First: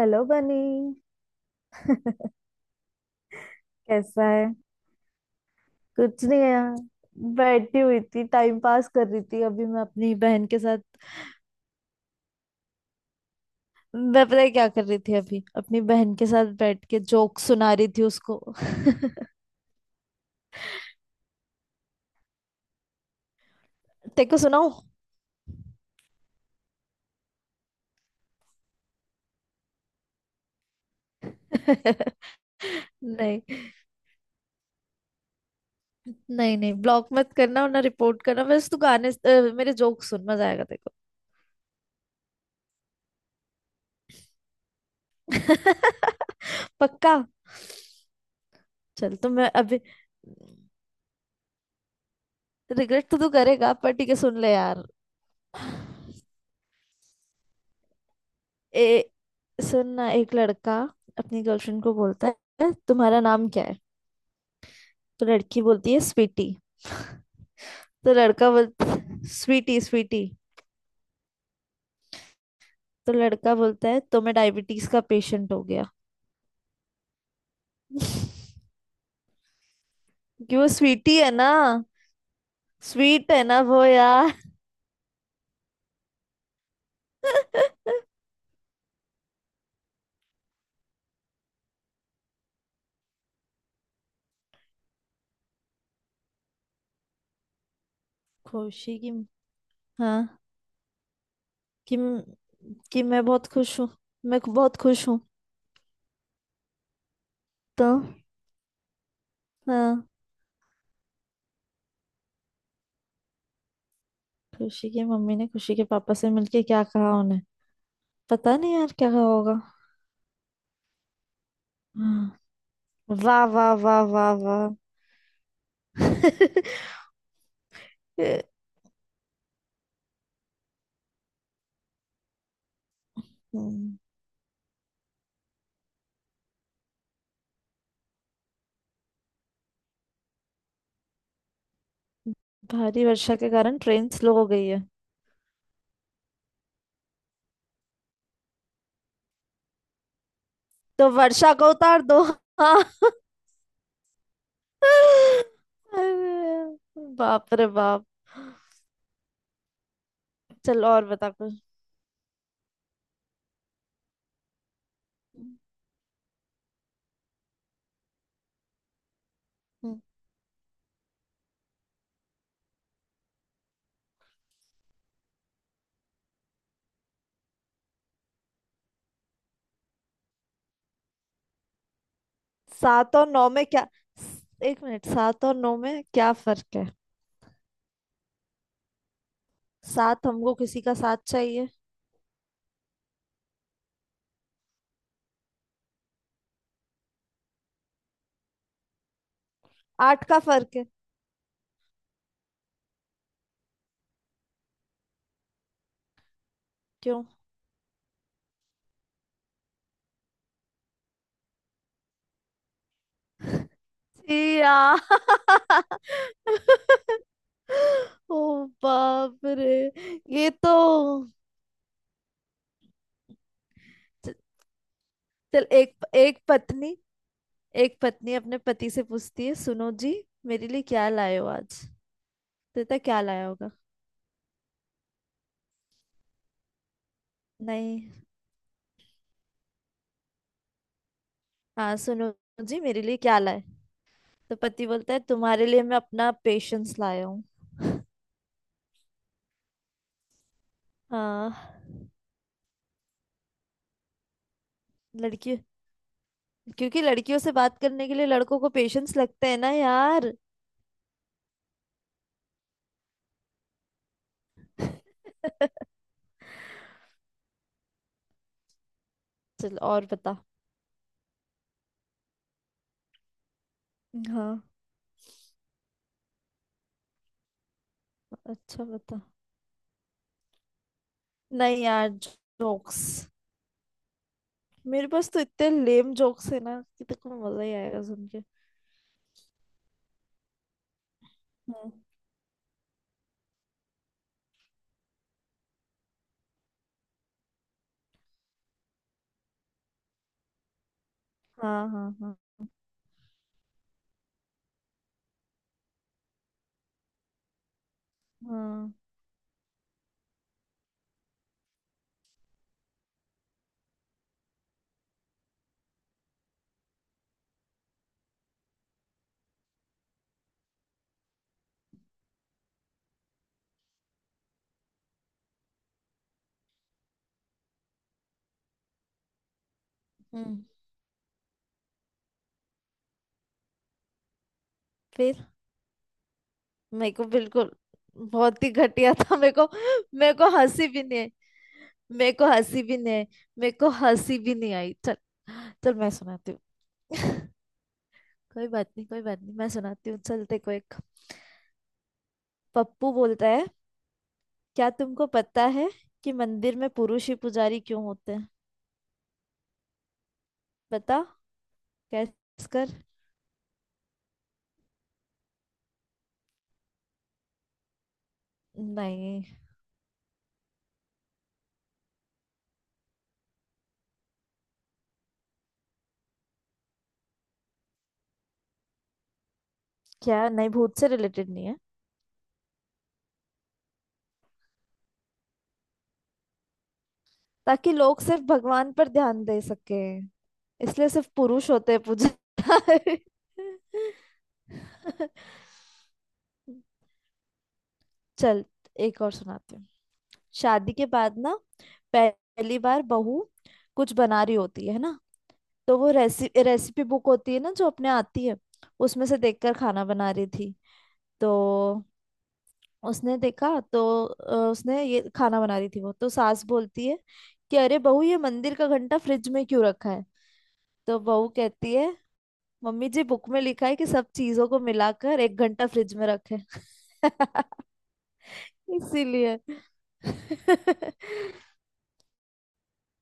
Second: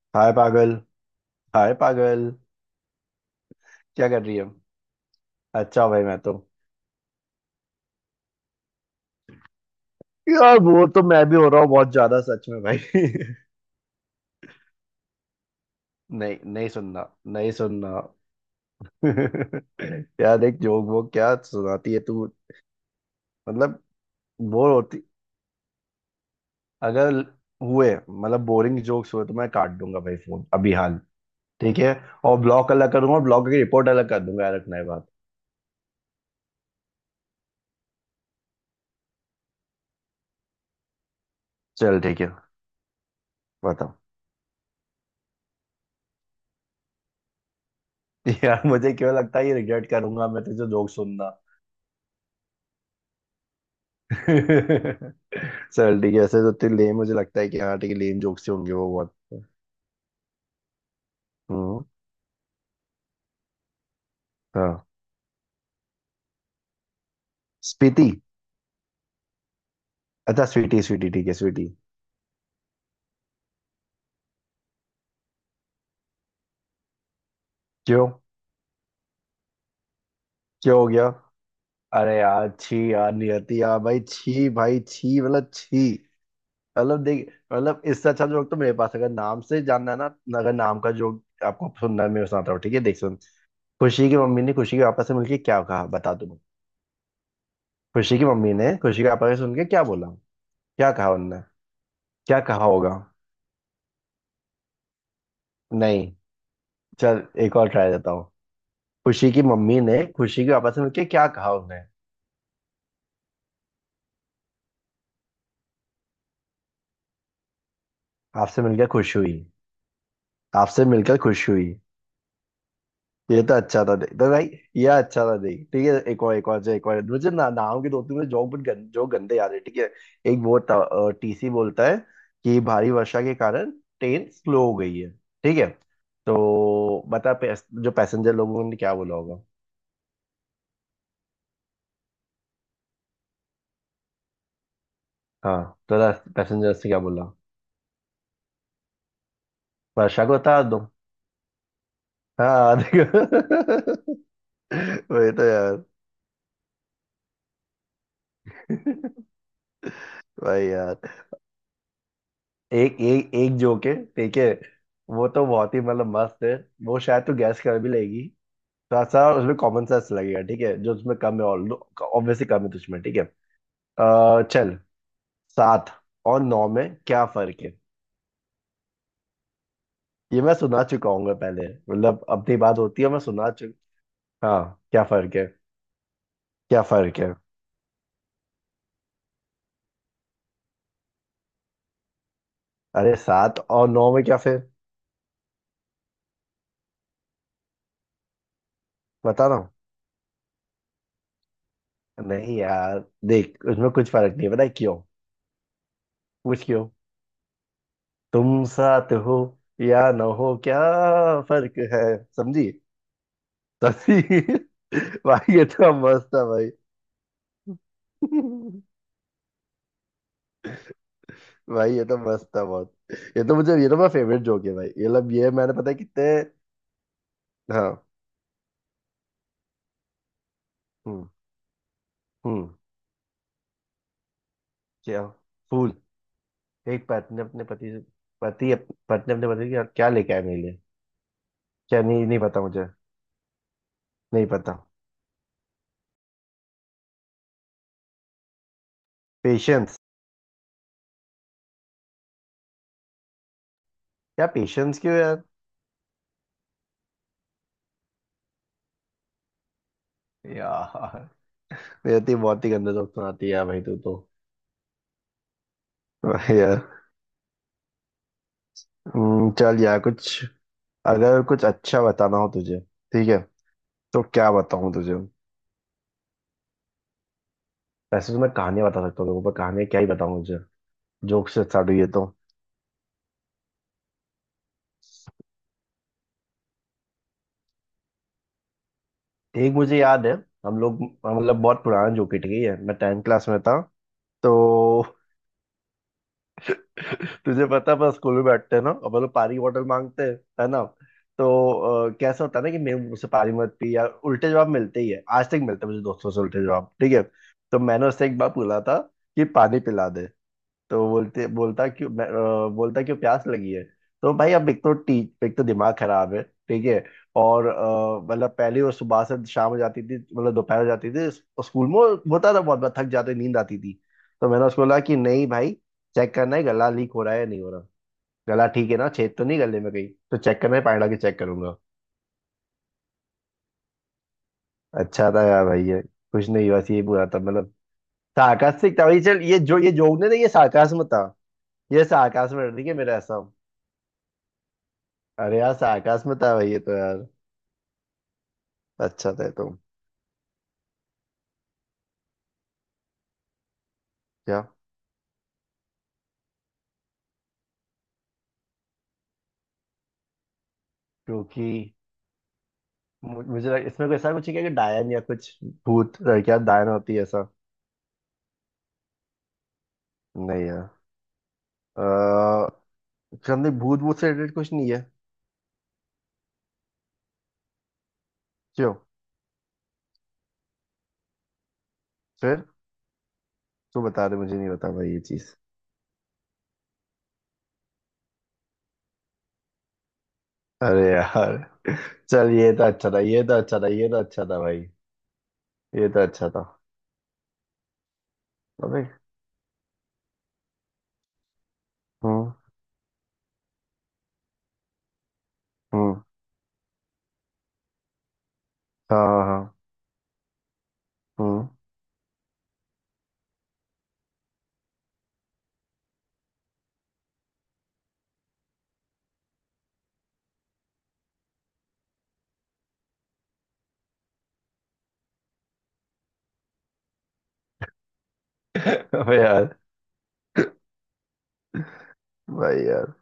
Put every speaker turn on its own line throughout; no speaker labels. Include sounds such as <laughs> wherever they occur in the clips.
Hello
hi
बनी।
पागल। Hi पागल।
<laughs>
क्या कर
कैसा
रही है?
है।
अच्छा भाई, मैं
कुछ
तो...
नहीं है यार, बैठी हुई थी, टाइम पास कर रही थी अभी मैं अपनी बहन
यार,
के साथ।
वो तो मैं भी हो रहा हूँ बहुत ज्यादा, सच में भाई। <laughs>
मैं पता है क्या कर रही थी अभी, अपनी बहन के
नहीं
साथ
नहीं
बैठ के
सुनना।
जोक
नहीं
सुना रही
सुनना।
थी उसको। <laughs>
<laughs> यार, एक जोक वो क्या सुनाती है तू? मतलब,
तेरे को
बोर
सुनाऊं।
होती... अगर हुए, मतलब बोरिंग जोक्स हुए तो मैं काट दूंगा भाई फोन अभी हाल। ठीक है,
<laughs>
और ब्लॉक अलग कर दूंगा,
नहीं,
ब्लॉक की रिपोर्ट अलग कर दूंगा, यार रखना है बात।
नहीं ब्लॉक मत करना, वरना रिपोर्ट करना बस। तू गाने मेरे जोक सुन, मजा आएगा तेरे
चल ठीक है, बताओ।
को। <laughs> पक्का।
<laughs> यार, मुझे क्यों
चल तो
लगता है
मैं
ये
अभी,
रिग्रेट करूंगा मैं तुझे जोक सुनना।
रिग्रेट तो तू करेगा पर ठीक है
<laughs>
सुन ले यार।
चल ठीक है, ऐसे तो इतने लेम... मुझे लगता है कि हाँ ठीक है, लेम जोक्स ही होंगे
ए
वो बहुत।
सुन ना, एक लड़का अपनी
हम्म।
गर्लफ्रेंड को बोलता है तुम्हारा नाम क्या है।
हाँ।
तो लड़की बोलती है स्वीटी। <laughs>
स्पीति।
तो लड़का बोल स्वीटी स्वीटी।
अच्छा स्वीटी स्वीटी, ठीक है स्वीटी।
तो लड़का बोलता है तो मैं डायबिटीज का पेशेंट हो गया
क्यों?
क्योंकि वो
क्यों हो गया?
स्वीटी है ना।
अरे यार छी, यार
स्वीट है
नियति
ना
यार,
वो
भाई
यार।
छी, भाई छी, मतलब छी। मतलब देख, मतलब इससे अच्छा जोक तो मेरे पास है। अगर नाम से जानना है ना, अगर नाम का जोक आपको सुनना है, मैं सुनाता हूँ ठीक है, देख सुन। खुशी की मम्मी ने खुशी के पापा से मिलके क्या कहा, बता तुम। खुशी की
<laughs>
मम्मी ने
खुशी
खुशी के
की।
पापा से सुन के क्या बोला?
हाँ।
क्या कहा उनने?
कि
क्या कहा होगा?
मैं बहुत खुश हूँ। मैं बहुत खुश हूँ।
नहीं। चल एक और
तो
ट्राई देता हूँ। खुशी की मम्मी ने
हाँ,
खुशी के पापा से मिलके क्या कहा उन्हें?
खुशी की मम्मी ने खुशी के पापा से मिलके क्या कहा उन्हें। पता
आपसे
नहीं
मिलकर
यार क्या
खुश
कहा
हुई।
होगा।
आपसे मिलकर खुश हुई।
हाँ,
ये
वाह
तो
वाह
अच्छा था
वाह
देख तो
वाह
भाई।
वाह।
ये अच्छा था देख, ठीक है। एक और, एक और जो, एक
<laughs>
और मुझे ना, नाम के दो तीन मुझे जोक जो गंदे याद है, ठीक है। एक वो था, टीसी बोलता है कि भारी वर्षा के कारण
हम्म।
ट्रेन स्लो हो गई है, ठीक है। तो बता, जो पैसेंजर लोगों ने क्या बोला होगा?
भारी वर्षा के कारण ट्रेन स्लो हो गई है।
हाँ, तो पैसेंजर से क्या बोला? वर्षा को उतार दो।
तो वर्षा को उतार दो। <laughs>
हाँ
हाँ,
देखो। <laughs> वही तो यार।
अरे, बाप रे बाप।
भाई
चलो और
यार।
बता कुछ।
एक एक एक जोक है, ठीक है। वो तो बहुत ही मतलब मस्त है। वो शायद तो गैस कर भी लेगी। थोड़ा सा उसमें कॉमन
हम्म,
सेंस लगेगा, ठीक है, जो उसमें कम है, ऑल ऑब्वियसली कम है तुझमें, ठीक है। चल, सात और नौ में क्या फर्क है? ये मैं सुना चुका हूँ पहले, मतलब अपनी बात होती है,
सात
मैं
और नौ
सुना
में क्या,
चुका। हाँ,
एक
क्या
मिनट,
फर्क
सात
है?
और नौ में क्या फर्क
क्या
है।
फर्क है?
सात हमको किसी का साथ चाहिए।
अरे सात और नौ में क्या, फिर बता रहा हूँ।
आठ का फर्क है।
नहीं यार देख, उसमें कुछ फर्क नहीं है, पता है क्यों? पूछ क्यों।
क्यों।
तुम साथ हो या न हो, क्या फर्क है? समझी?
छी
समझी।
यार।
<laughs> भाई ये तो मस्त था भाई।
<laughs> ओ
<laughs>
बाप रे, ये तो।
भाई ये तो मस्त था बहुत। ये तो मेरा
च-
फेवरेट जोक है भाई, ये लब ये
चल
मैंने पता है
एक,
कितने...
एक पत्नी, एक
हाँ।
पत्नी अपने पति से पूछती है सुनो जी, मेरे लिए क्या
हम्म।
लाए हो आज।
हम्म।
देता क्या लाया होगा।
क्या? फूल। एक पत्नी अपने पति से...
नहीं।
पत्नी अपने पति की क्या लेके आए मेरे लिए?
हाँ
क्या? नहीं
सुनो
नहीं पता
जी,
मुझे।
मेरे लिए क्या लाए।
नहीं
तो
पता।
पति बोलता है तुम्हारे लिए मैं अपना पेशेंस लाया हूँ।
पेशेंस?
हाँ,
क्या पेशेंस? क्यों यार?
लड़की, क्योंकि लड़कियों से बात करने के लिए लड़कों को पेशेंस लगते हैं ना यार।
यार, ये तो बहुत ही गंदा जोक सुनाती है यार भाई तू तो।
<laughs>
<laughs> यार।
चल
चल यार,
और बता।
कुछ अगर कुछ अच्छा बताना हो तुझे, ठीक है, तो क्या
हाँ,
बताऊं तुझे? वैसे तो मैं
अच्छा
कहानियां बता
बता।
सकता हूँ लोगों पर, कहानियां क्या ही बताऊं तुझे? जोक से
नहीं
स्टार्ट हुई है
यार,
तो...
जोक्स मेरे पास तो इतने लेम जोक्स है ना कि तेरे को मजा ही आएगा सुन के।
एक मुझे याद है। हम लोग, मतलब बहुत
हम्म,
पुराना जोक ही ठीक है, मैं टेंथ क्लास में था तो... <laughs> <laughs> तुझे पता है अपन स्कूल में बैठते हैं ना, अपन लोग पानी बॉटल मांगते हैं, है ना? तो
हाँ हाँ हाँ।
कैसा होता है ना कि मेरे मुझसे पानी मत पी यार, उल्टे जवाब मिलते ही है, आज तक मिलते हैं मुझे दोस्तों से उल्टे जवाब, ठीक है। तो मैंने उससे एक बार बोला
हाँ।
था कि पानी पिला दे। तो बोलते, बोलता क्यों प्यास लगी है। तो भाई, अब एक तो दिमाग खराब है, ठीक है। और मतलब पहले वो सुबह से शाम हो जाती थी, मतलब दोपहर हो जाती थी स्कूल में, होता था बहुत बार थक जाते नींद आती थी। तो मैंने उसको बोला कि नहीं भाई, चेक करना है गला लीक हो रहा है या नहीं हो रहा, गला ठीक है ना, छेद तो नहीं गले में कहीं, तो चेक
हम्म।
करना है पानी डाल के चेक करूंगा। अच्छा
फिर।
था यार भाई ये। कुछ नहीं, बस ये
मेरे को
बुरा था मतलब।
बिल्कुल, बहुत ही
सार्कास्टिक था
घटिया
भाई,
था
चल
मेरे
ये
को।
जो ये जोक नहीं
मेरे
था, ये
को हंसी भी
सार्कास्म
नहीं
था।
आई।
ये
मेरे को
सार्कास्म है,
हंसी
ठीक है,
भी नहीं
मेरा
आई।
ऐसा।
मेरे को हंसी भी नहीं आई। चल,
अरे यार
चल मैं
सार्कास्म
सुनाती
था भाई ये तो यार।
हूँ। <laughs> कोई बात नहीं, कोई
अच्छा
बात
था ये
नहीं,
तो।
मैं सुनाती हूँ। चल देखो, एक पप्पू बोलता है
क्या?
क्या तुमको पता है कि मंदिर में पुरुष ही पुजारी क्यों होते हैं। बता।
क्योंकि
कैस कर।
मुझे इसमें कोई ऐसा कुछ है क्या, कि डायन या कुछ, भूत, लड़कियां डायन होती है ऐसा?
नहीं।
नहीं यार। अः हमने भूत, से रिलेटेड कुछ नहीं है। क्यों?
क्या नहीं, भूत से रिलेटेड नहीं है।
फिर तू बता दे, मुझे नहीं बता भाई ये चीज।
ताकि लोग सिर्फ भगवान पर ध्यान दे सके,
अरे
इसलिए सिर्फ
यार।
पुरुष होते हैं पूजा।
चल ये तो अच्छा था, ये तो अच्छा था, ये तो अच्छा था भाई।
<laughs>
ये तो अच्छा था।
चल
अबे।
एक और सुनाती हूँ। शादी के बाद ना
हम्म।
पहली बार बहू कुछ बना रही होती है ना, तो वो
हम्म।
रेसि रेसिपी बुक होती है ना जो अपने आती है, उसमें
हाँ
से
हाँ
देखकर
हाँ,
खाना बना रही थी। तो
हम्म।
उसने देखा तो उसने ये खाना बना रही थी वो, तो सास बोलती है कि अरे बहू ये मंदिर का घंटा फ्रिज में क्यों रखा है। तो बहू कहती है मम्मी जी, बुक में लिखा है कि सब चीजों को मिलाकर एक घंटा फ्रिज में रखें। <laughs>
<laughs> अबे
इसीलिए।
यार।
<laughs>
भाई यार।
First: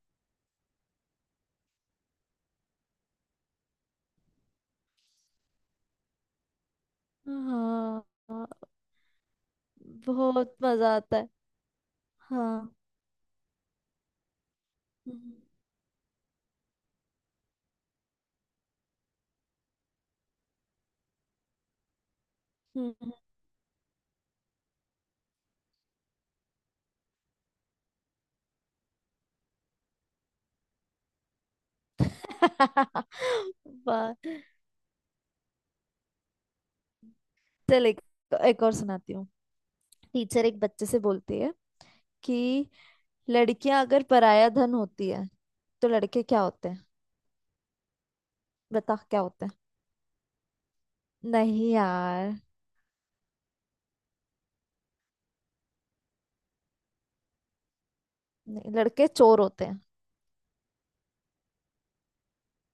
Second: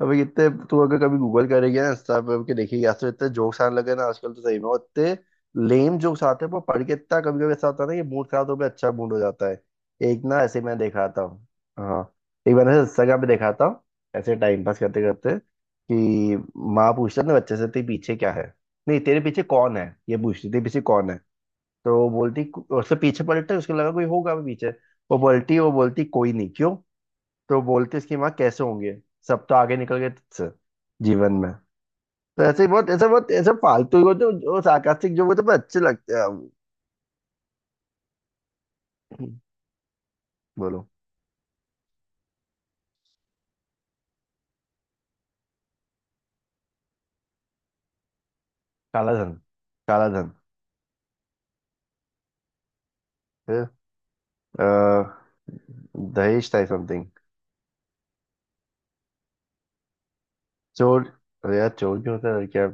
अबे इतने, तू अगर कभी गूगल करेगी ना, इंस्टा पे के देखेगी, आज तो इतने जोक्स आने लगे ना आजकल तो सही में, और इतने लेम जोक्स आते हैं वो पढ़ के, इतना कभी कभी ऐसा होता है ना कि
हाँ,
मूड
हाँ,
खराब हो गया अच्छा मूड हो जाता है। एक ना
बहुत
ऐसे मैं
मजा
देखा
आता
था।
है।
हाँ। एक
हाँ।
मैंने इंस्टाग्राम पे देखा था ऐसे टाइम पास करते
हम्म,
करते कि माँ पूछता ना बच्चे से, तेरे पीछे क्या है, नहीं तेरे पीछे कौन है, ये पूछती तेरे पीछे कौन है। तो वो बोलती... उससे
हम्म।
पीछे पलटता है, उसको लगा कोई होगा भी पीछे। वो बोलती कोई नहीं क्यों। तो बोलते इसकी माँ, कैसे होंगे, सब तो आगे निकल गए तुझसे जीवन में। तो ऐसे ही बहुत ऐसे, बहुत ऐसे
<laughs>
फालतू ही
वाह।
होते हैं, जो सार्कास्टिक जो होते हैं, पर अच्छे लगते हैं हम।
चल एक, एक और सुनाती हूँ। टीचर एक बच्चे
बोलो।
से बोलती है कि लड़कियां अगर पराया धन होती है तो लड़के क्या होते हैं। बता
काला
क्या
धन।
होते हैं।
काला धन।
नहीं यार,
फिर अ, दहेज था समथिंग।
नहीं, लड़के चोर होते हैं
चोर? अरे यार चोर भी होता है क्या?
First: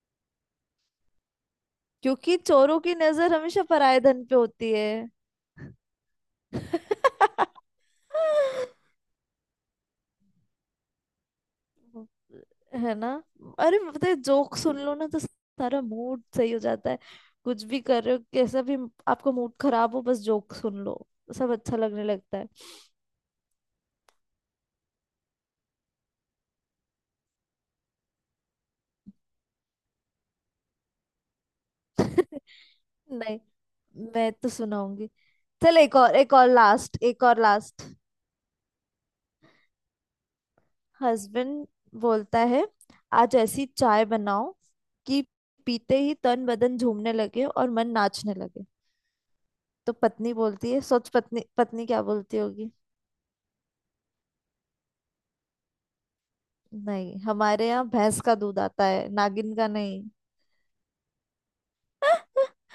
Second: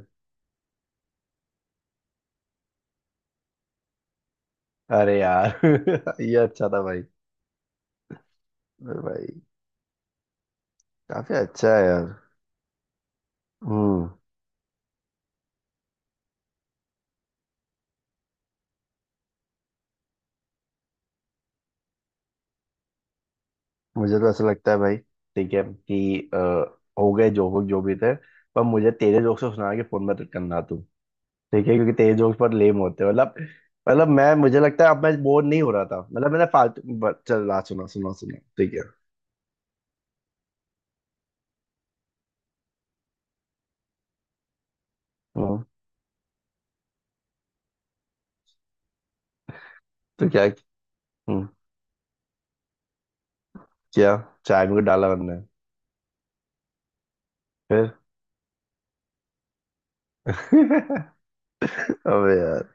क्योंकि चोरों की नजर हमेशा पराये धन पे होती है।
अरे यार <laughs> ये अच्छा था भाई।
<laughs>
अरे भाई, काफी अच्छा है यार।
है ना। अरे पता
हम्म।
है जोक सुन लो ना तो सारा मूड सही हो जाता है। कुछ भी कर रहे हो, कैसा भी आपका मूड खराब हो, बस जोक सुन लो, सब अच्छा लगने लगता है।
मुझे तो ऐसा लगता है भाई, ठीक है कि हो गए जो हो, जो भी थे, पर मुझे तेरे जोक से सुना के फोन मत करना तू, ठीक है, क्योंकि तेज जोक्स
<laughs>
पर
नहीं,
लेम होते हैं मतलब। मतलब
मैं
मैं,
तो
मुझे लगता है अब
सुनाऊंगी।
मैं बोर नहीं हो
चल
रहा
एक
था
और,
मतलब,
एक
मैंने
और
फालतू
लास्ट, एक
चल
और
रहा
लास्ट।
सुना सुना सुना, ठीक है।
हस्बैंड बोलता है आज ऐसी चाय बनाओ कि
हम्म,
पीते ही तन बदन झूमने लगे और मन नाचने लगे। तो
तो
पत्नी
क्या?
बोलती है, सोच पत्नी
हम्म,
पत्नी क्या बोलती होगी।
क्या, चाय में कुछ डाला हमने?
नहीं, हमारे
फिर?
यहाँ भैंस का दूध आता है, नागिन का नहीं।
<laughs> अबे
<laughs>
यार।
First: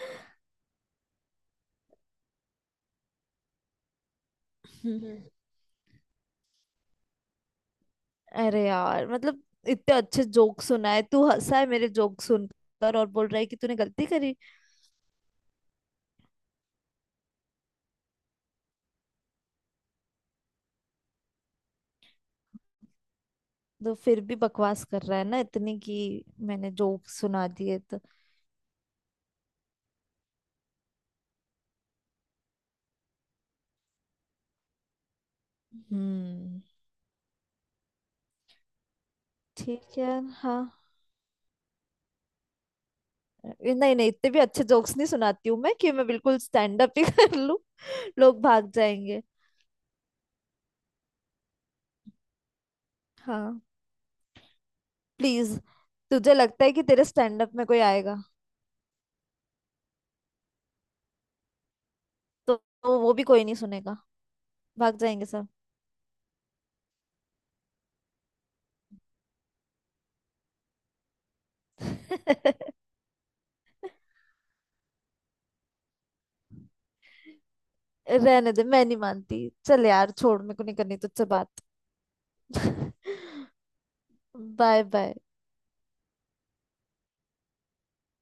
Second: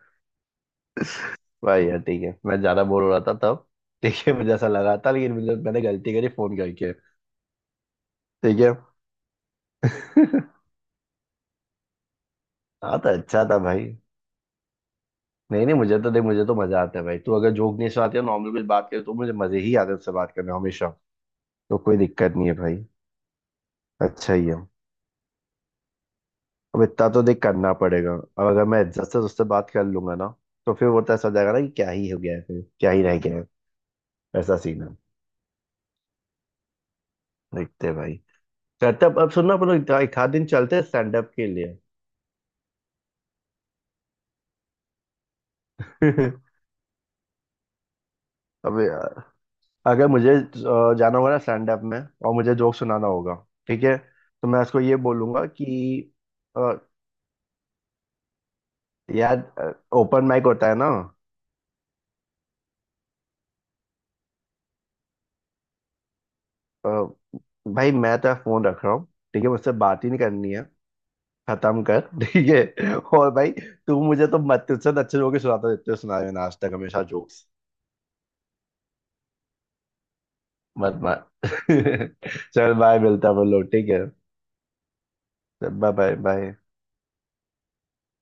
भाई यार ठीक है मैं ज्यादा बोर हो रहा था तब, ठीक है, मुझे ऐसा लगा था,
हम्म।
लेकिन मुझे मैंने गलती करी फोन करके। ठीक
अरे
है।
यार मतलब इतने अच्छे
<laughs>
जोक सुनाए, तू हंसा है मेरे जोक सुनकर
हाँ
और
तो
बोल रहा
अच्छा
है कि
था
तूने
भाई।
गलती करी।
नहीं नहीं, मुझे तो देख, मुझे तो मजा आता है भाई, तू अगर जोक नहीं सुनाती है, नॉर्मल कुछ बात करे तो मुझे मजे ही आते हैं उससे बात करने में हमेशा, तो कोई दिक्कत नहीं है भाई,
तो फिर
अच्छा
भी
ही है।
बकवास कर रहा है ना इतनी कि मैंने
अब इतना
जोक
तो देख
सुना
करना
दिए तो।
पड़ेगा
<laughs>
अब, अगर मैं इज्जत से उससे बात कर लूंगा ना, तो फिर वो तो ऐसा हो जाएगा ना कि क्या ही हो गया है फिर, क्या ही रह गया है, ऐसा सीन है।
हम्म।
देखते हैं भाई। चलते अब सुनना अपन लोग
ठीक
एक
है
एक आध दिन
हाँ,
चलते हैं स्टैंड अप के लिए।
नहीं नहीं, इतने भी अच्छे जोक्स नहीं सुनाती हूँ मैं कि मैं बिल्कुल
<laughs>
स्टैंड अप ही <laughs> कर लूँ। लोग भाग
अब
जाएंगे।
यार, अगर मुझे जाना होगा ना स्टैंड अप में और मुझे जोक सुनाना होगा,
हाँ
ठीक है, तो मैं उसको ये बोलूंगा
प्लीज,
कि
तुझे लगता है
अ,
कि तेरे स्टैंड अप में कोई आएगा।
यार, ओपन माइक होता है ना।
तो, तो वो भी कोई नहीं सुनेगा, भाग जाएंगे सब।
अ, भाई मैं तो फोन रख रहा हूँ, ठीक है, मुझसे बात ही नहीं करनी है, खत्म कर ठीक
<laughs>
है। और भाई तू मुझे तो मत, तुझसे तो अच्छे जोक ही सुनाता रहते हो, सुनाए मैंने आज तक हमेशा जोक्स।
रहने दे, मैं नहीं मानती। चल यार छोड़, मेरे को नहीं करनी
मत मार।
तुझसे बात।
<laughs> चल बाय, मिलता है बोलो ठीक है।
<laughs> Bye bye.
Bye bye bye.